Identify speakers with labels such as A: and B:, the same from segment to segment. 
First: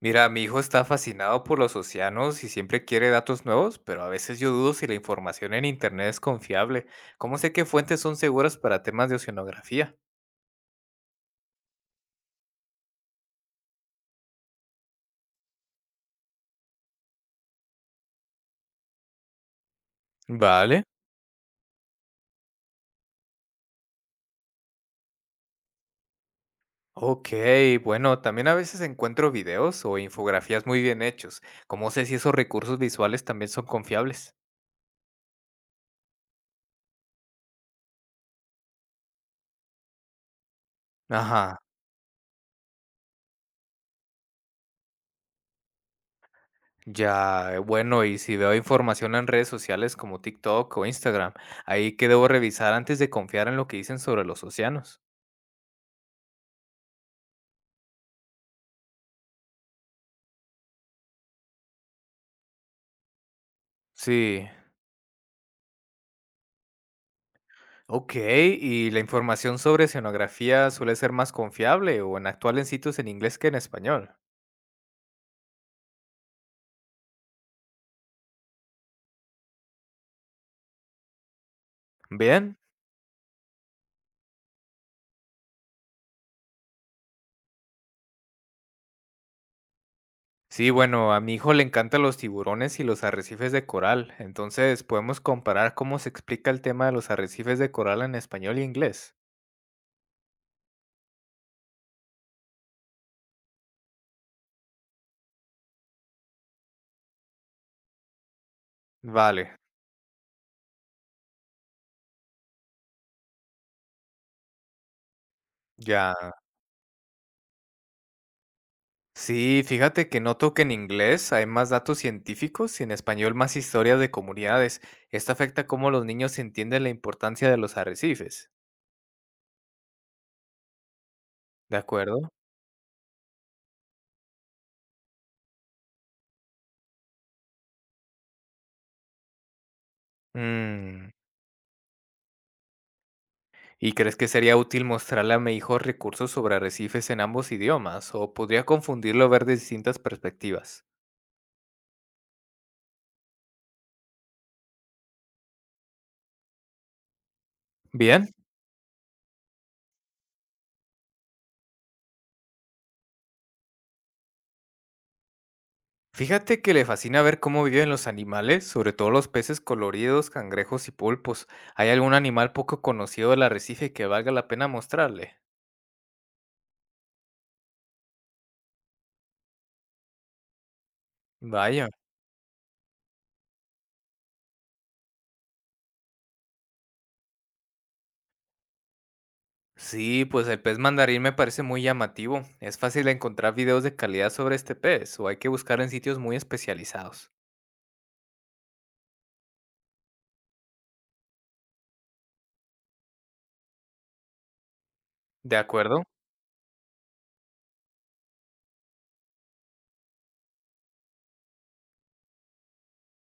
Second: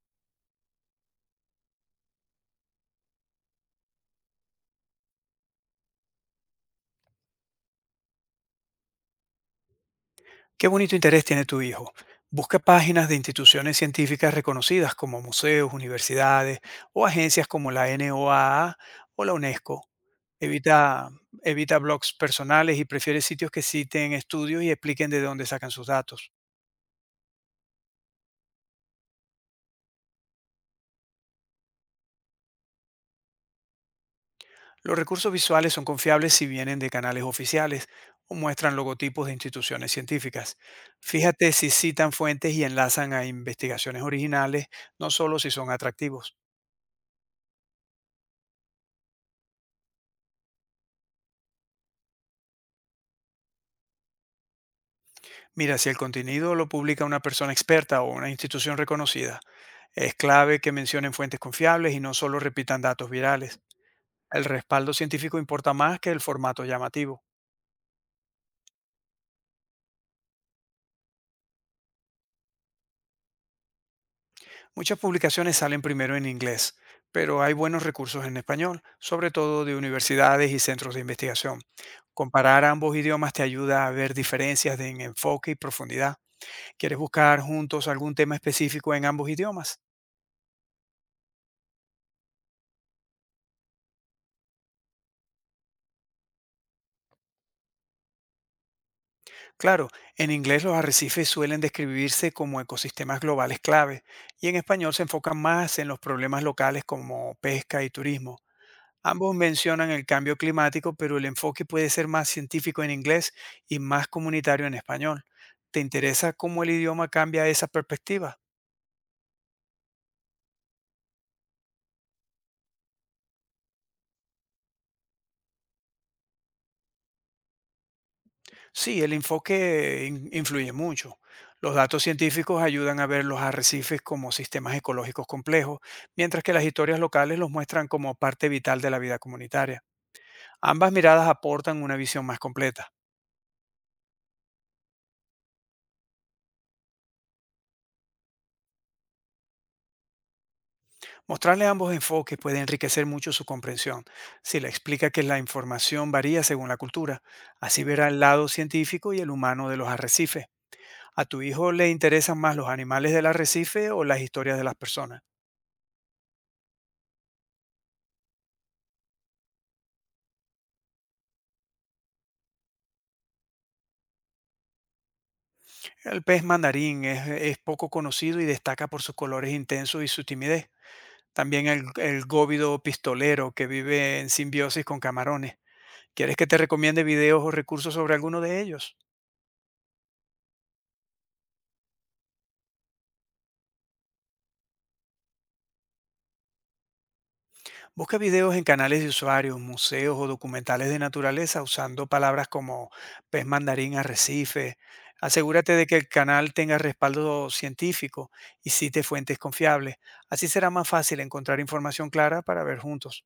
A: Mira, mi hijo está fascinado por los océanos y siempre quiere datos nuevos, pero a veces yo dudo si la información en Internet es confiable. ¿Cómo sé qué fuentes son seguras para temas de oceanografía?
B: Qué bonito interés tiene tu hijo. Busca páginas de instituciones científicas reconocidas como museos, universidades o agencias como la NOAA o A o la UNESCO.
A: Vale.
B: Evita, evita blogs personales y prefiere sitios que citen estudios y expliquen de dónde sacan sus datos.
A: Ok, bueno, también a veces encuentro videos o infografías muy bien hechos. ¿Cómo sé si esos recursos visuales también son confiables?
B: Los recursos visuales son confiables si vienen de canales oficiales o muestran logotipos de instituciones científicas. Fíjate
A: Ajá,
B: si citan fuentes y enlazan a investigaciones originales, no solo si son atractivos.
A: ya, bueno, y si veo información en redes sociales como TikTok o Instagram, ahí qué debo revisar antes de confiar en lo que dicen sobre los océanos.
B: Mira, si el contenido lo publica una persona experta o una institución reconocida, es clave que mencionen fuentes confiables y no solo repitan datos virales. El
A: Sí.
B: respaldo científico importa más que el formato llamativo.
A: Ok, ¿y la información sobre escenografía suele ser más confiable o en actual en sitios en inglés que en español?
B: Muchas publicaciones salen primero en inglés, pero hay buenos recursos en español, sobre todo de universidades y centros de investigación.
A: Bien.
B: Comparar ambos idiomas te ayuda a ver diferencias en enfoque y profundidad. ¿Quieres buscar juntos algún tema específico en ambos idiomas?
A: Sí, bueno, a mi hijo le encantan los tiburones y los arrecifes de coral, entonces podemos comparar cómo se explica el tema de los arrecifes de coral en español y inglés.
B: Claro, en inglés los arrecifes suelen describirse como ecosistemas globales clave y en español se enfocan más en los problemas locales como pesca y turismo. Ambos
A: Vale,
B: mencionan el cambio climático, pero el enfoque puede ser más científico en inglés y más comunitario en español. ¿Te
A: ya.
B: interesa cómo el idioma cambia esa perspectiva?
A: Sí, fíjate que noto que en inglés hay más datos científicos y en español más historias de comunidades. Esto afecta cómo los niños entienden la importancia de los arrecifes.
B: Sí, el enfoque influye mucho. Los
A: ¿De
B: datos
A: acuerdo?
B: científicos ayudan a ver los arrecifes como sistemas ecológicos complejos, mientras que las historias locales los muestran como parte vital de la vida comunitaria. Ambas
A: Mm.
B: miradas aportan una visión más completa.
A: ¿Y crees que sería útil mostrarle a mi hijo recursos sobre arrecifes en ambos idiomas o podría confundirlo ver de distintas perspectivas?
B: Mostrarle ambos enfoques puede enriquecer mucho su comprensión, si le explica que la información varía según la cultura. Así verá el
A: Bien,
B: lado científico y el humano de los arrecifes. ¿A tu hijo le interesan más los animales del arrecife o las historias de las personas?
A: fíjate que le fascina ver cómo viven los animales, sobre todo los peces coloridos, cangrejos y pulpos. ¿Hay algún animal poco conocido del arrecife que valga la pena mostrarle?
B: El pez mandarín es poco conocido y destaca por sus colores intensos y su timidez. También el,
A: Vaya.
B: el góvido pistolero que vive en simbiosis con camarones. ¿Quieres que te recomiende videos o recursos sobre alguno de ellos?
A: Sí, pues el pez mandarín me parece muy llamativo. ¿Es fácil encontrar videos de calidad sobre este pez o hay que buscar en sitios muy especializados?
B: Busca videos en canales de usuarios, museos o documentales de naturaleza usando palabras como pez mandarín arrecife.
A: ¿De
B: Asegúrate de que
A: acuerdo?
B: el canal tenga respaldo científico y cite fuentes confiables. Así será más fácil encontrar información clara para ver juntos.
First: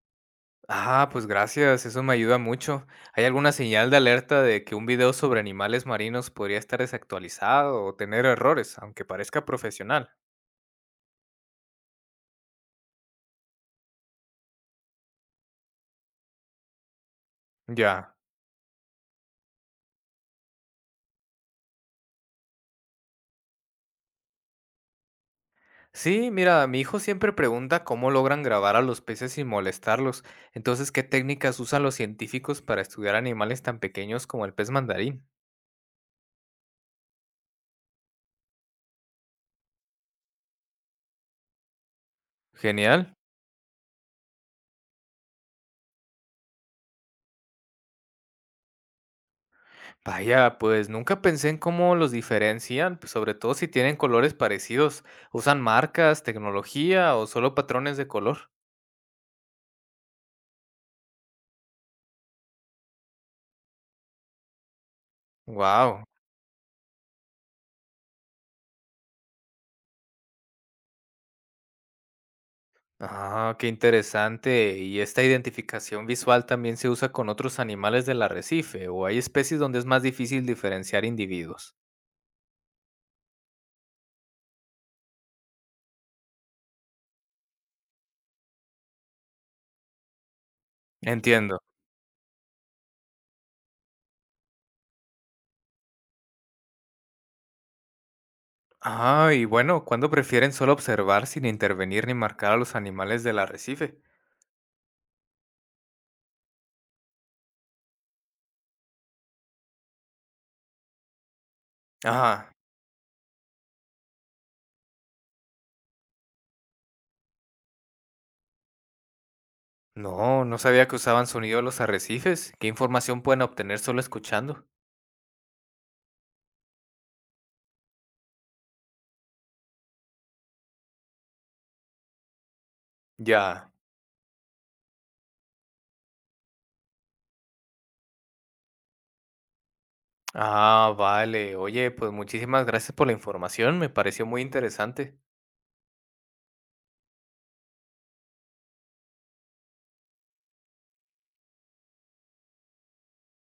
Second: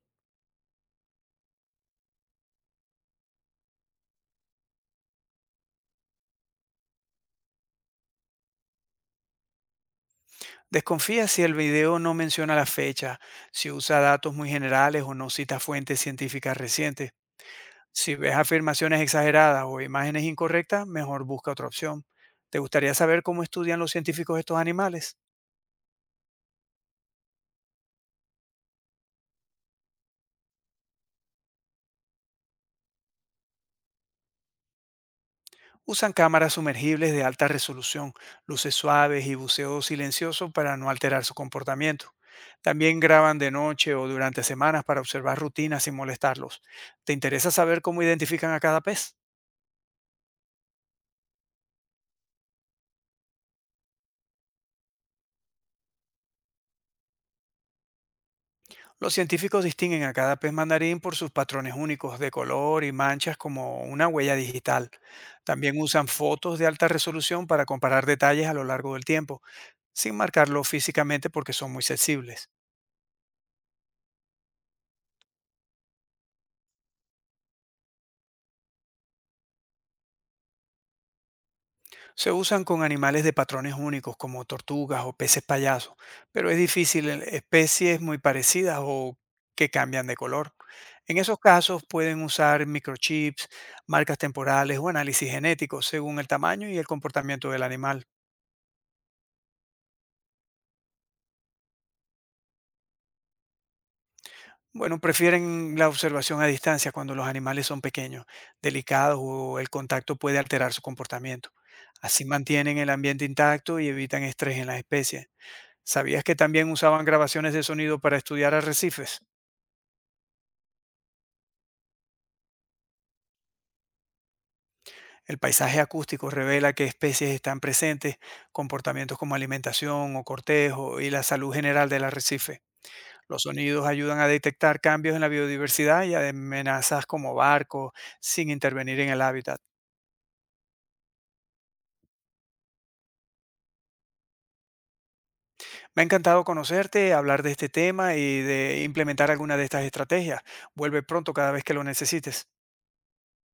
A: Ah, pues gracias, eso me ayuda mucho. ¿Hay alguna señal de alerta de que un video sobre animales marinos podría estar desactualizado o tener errores, aunque parezca profesional?
B: Desconfía si el video no menciona la fecha, si usa datos muy generales o no cita fuentes científicas recientes. Si
A: Ya.
B: ves afirmaciones exageradas o imágenes incorrectas, mejor busca otra opción. ¿Te gustaría saber cómo estudian los científicos estos animales?
A: Sí, mira, mi hijo siempre pregunta cómo logran grabar a los peces sin molestarlos. Entonces, ¿qué técnicas usan los científicos para estudiar animales tan pequeños como el pez mandarín?
B: Usan cámaras sumergibles de alta resolución, luces suaves y buceo silencioso para no alterar su comportamiento. También
A: Genial.
B: graban de noche o durante semanas para observar rutinas sin molestarlos. ¿Te interesa saber cómo identifican a cada pez?
A: Vaya, pues nunca pensé en cómo los diferencian, pues, sobre todo si tienen colores parecidos. ¿Usan marcas, tecnología o solo patrones de color?
B: Los científicos distinguen a cada pez mandarín por sus patrones únicos de color y manchas como una huella digital. También
A: Wow.
B: usan fotos de alta resolución para comparar detalles a lo largo del tiempo, sin marcarlo físicamente porque son muy sensibles.
A: Ah, qué interesante. ¿Y esta identificación visual también se usa con otros animales del arrecife o hay especies donde es más difícil diferenciar individuos?
B: Se usan con animales de patrones únicos como tortugas o peces payasos, pero es difícil en especies muy parecidas o que cambian de color. En esos
A: Entiendo.
B: casos pueden usar microchips, marcas temporales o análisis genético según el tamaño y el comportamiento del animal.
A: Ah, y bueno, ¿cuándo prefieren solo observar sin intervenir ni marcar a los animales del arrecife?
B: Bueno, prefieren la observación a distancia cuando los animales son pequeños, delicados o el contacto puede alterar su comportamiento. Así
A: Ah,
B: mantienen el ambiente intacto y evitan estrés en las especies. ¿Sabías que también usaban grabaciones de sonido para estudiar arrecifes?
A: no, no sabía que usaban sonido los arrecifes. ¿Qué información pueden obtener solo escuchando?
B: El paisaje acústico revela qué especies están presentes, comportamientos como alimentación o cortejo y la salud general del arrecife. Los
A: Ya.
B: sonidos ayudan a detectar cambios en la biodiversidad y a amenazas como barcos sin intervenir en el hábitat.
A: Ah, vale. Oye, pues muchísimas gracias por la información. Me pareció muy interesante.
B: Me ha encantado conocerte, hablar de este tema y de implementar alguna de estas estrategias. Vuelve pronto cada vez que lo necesites.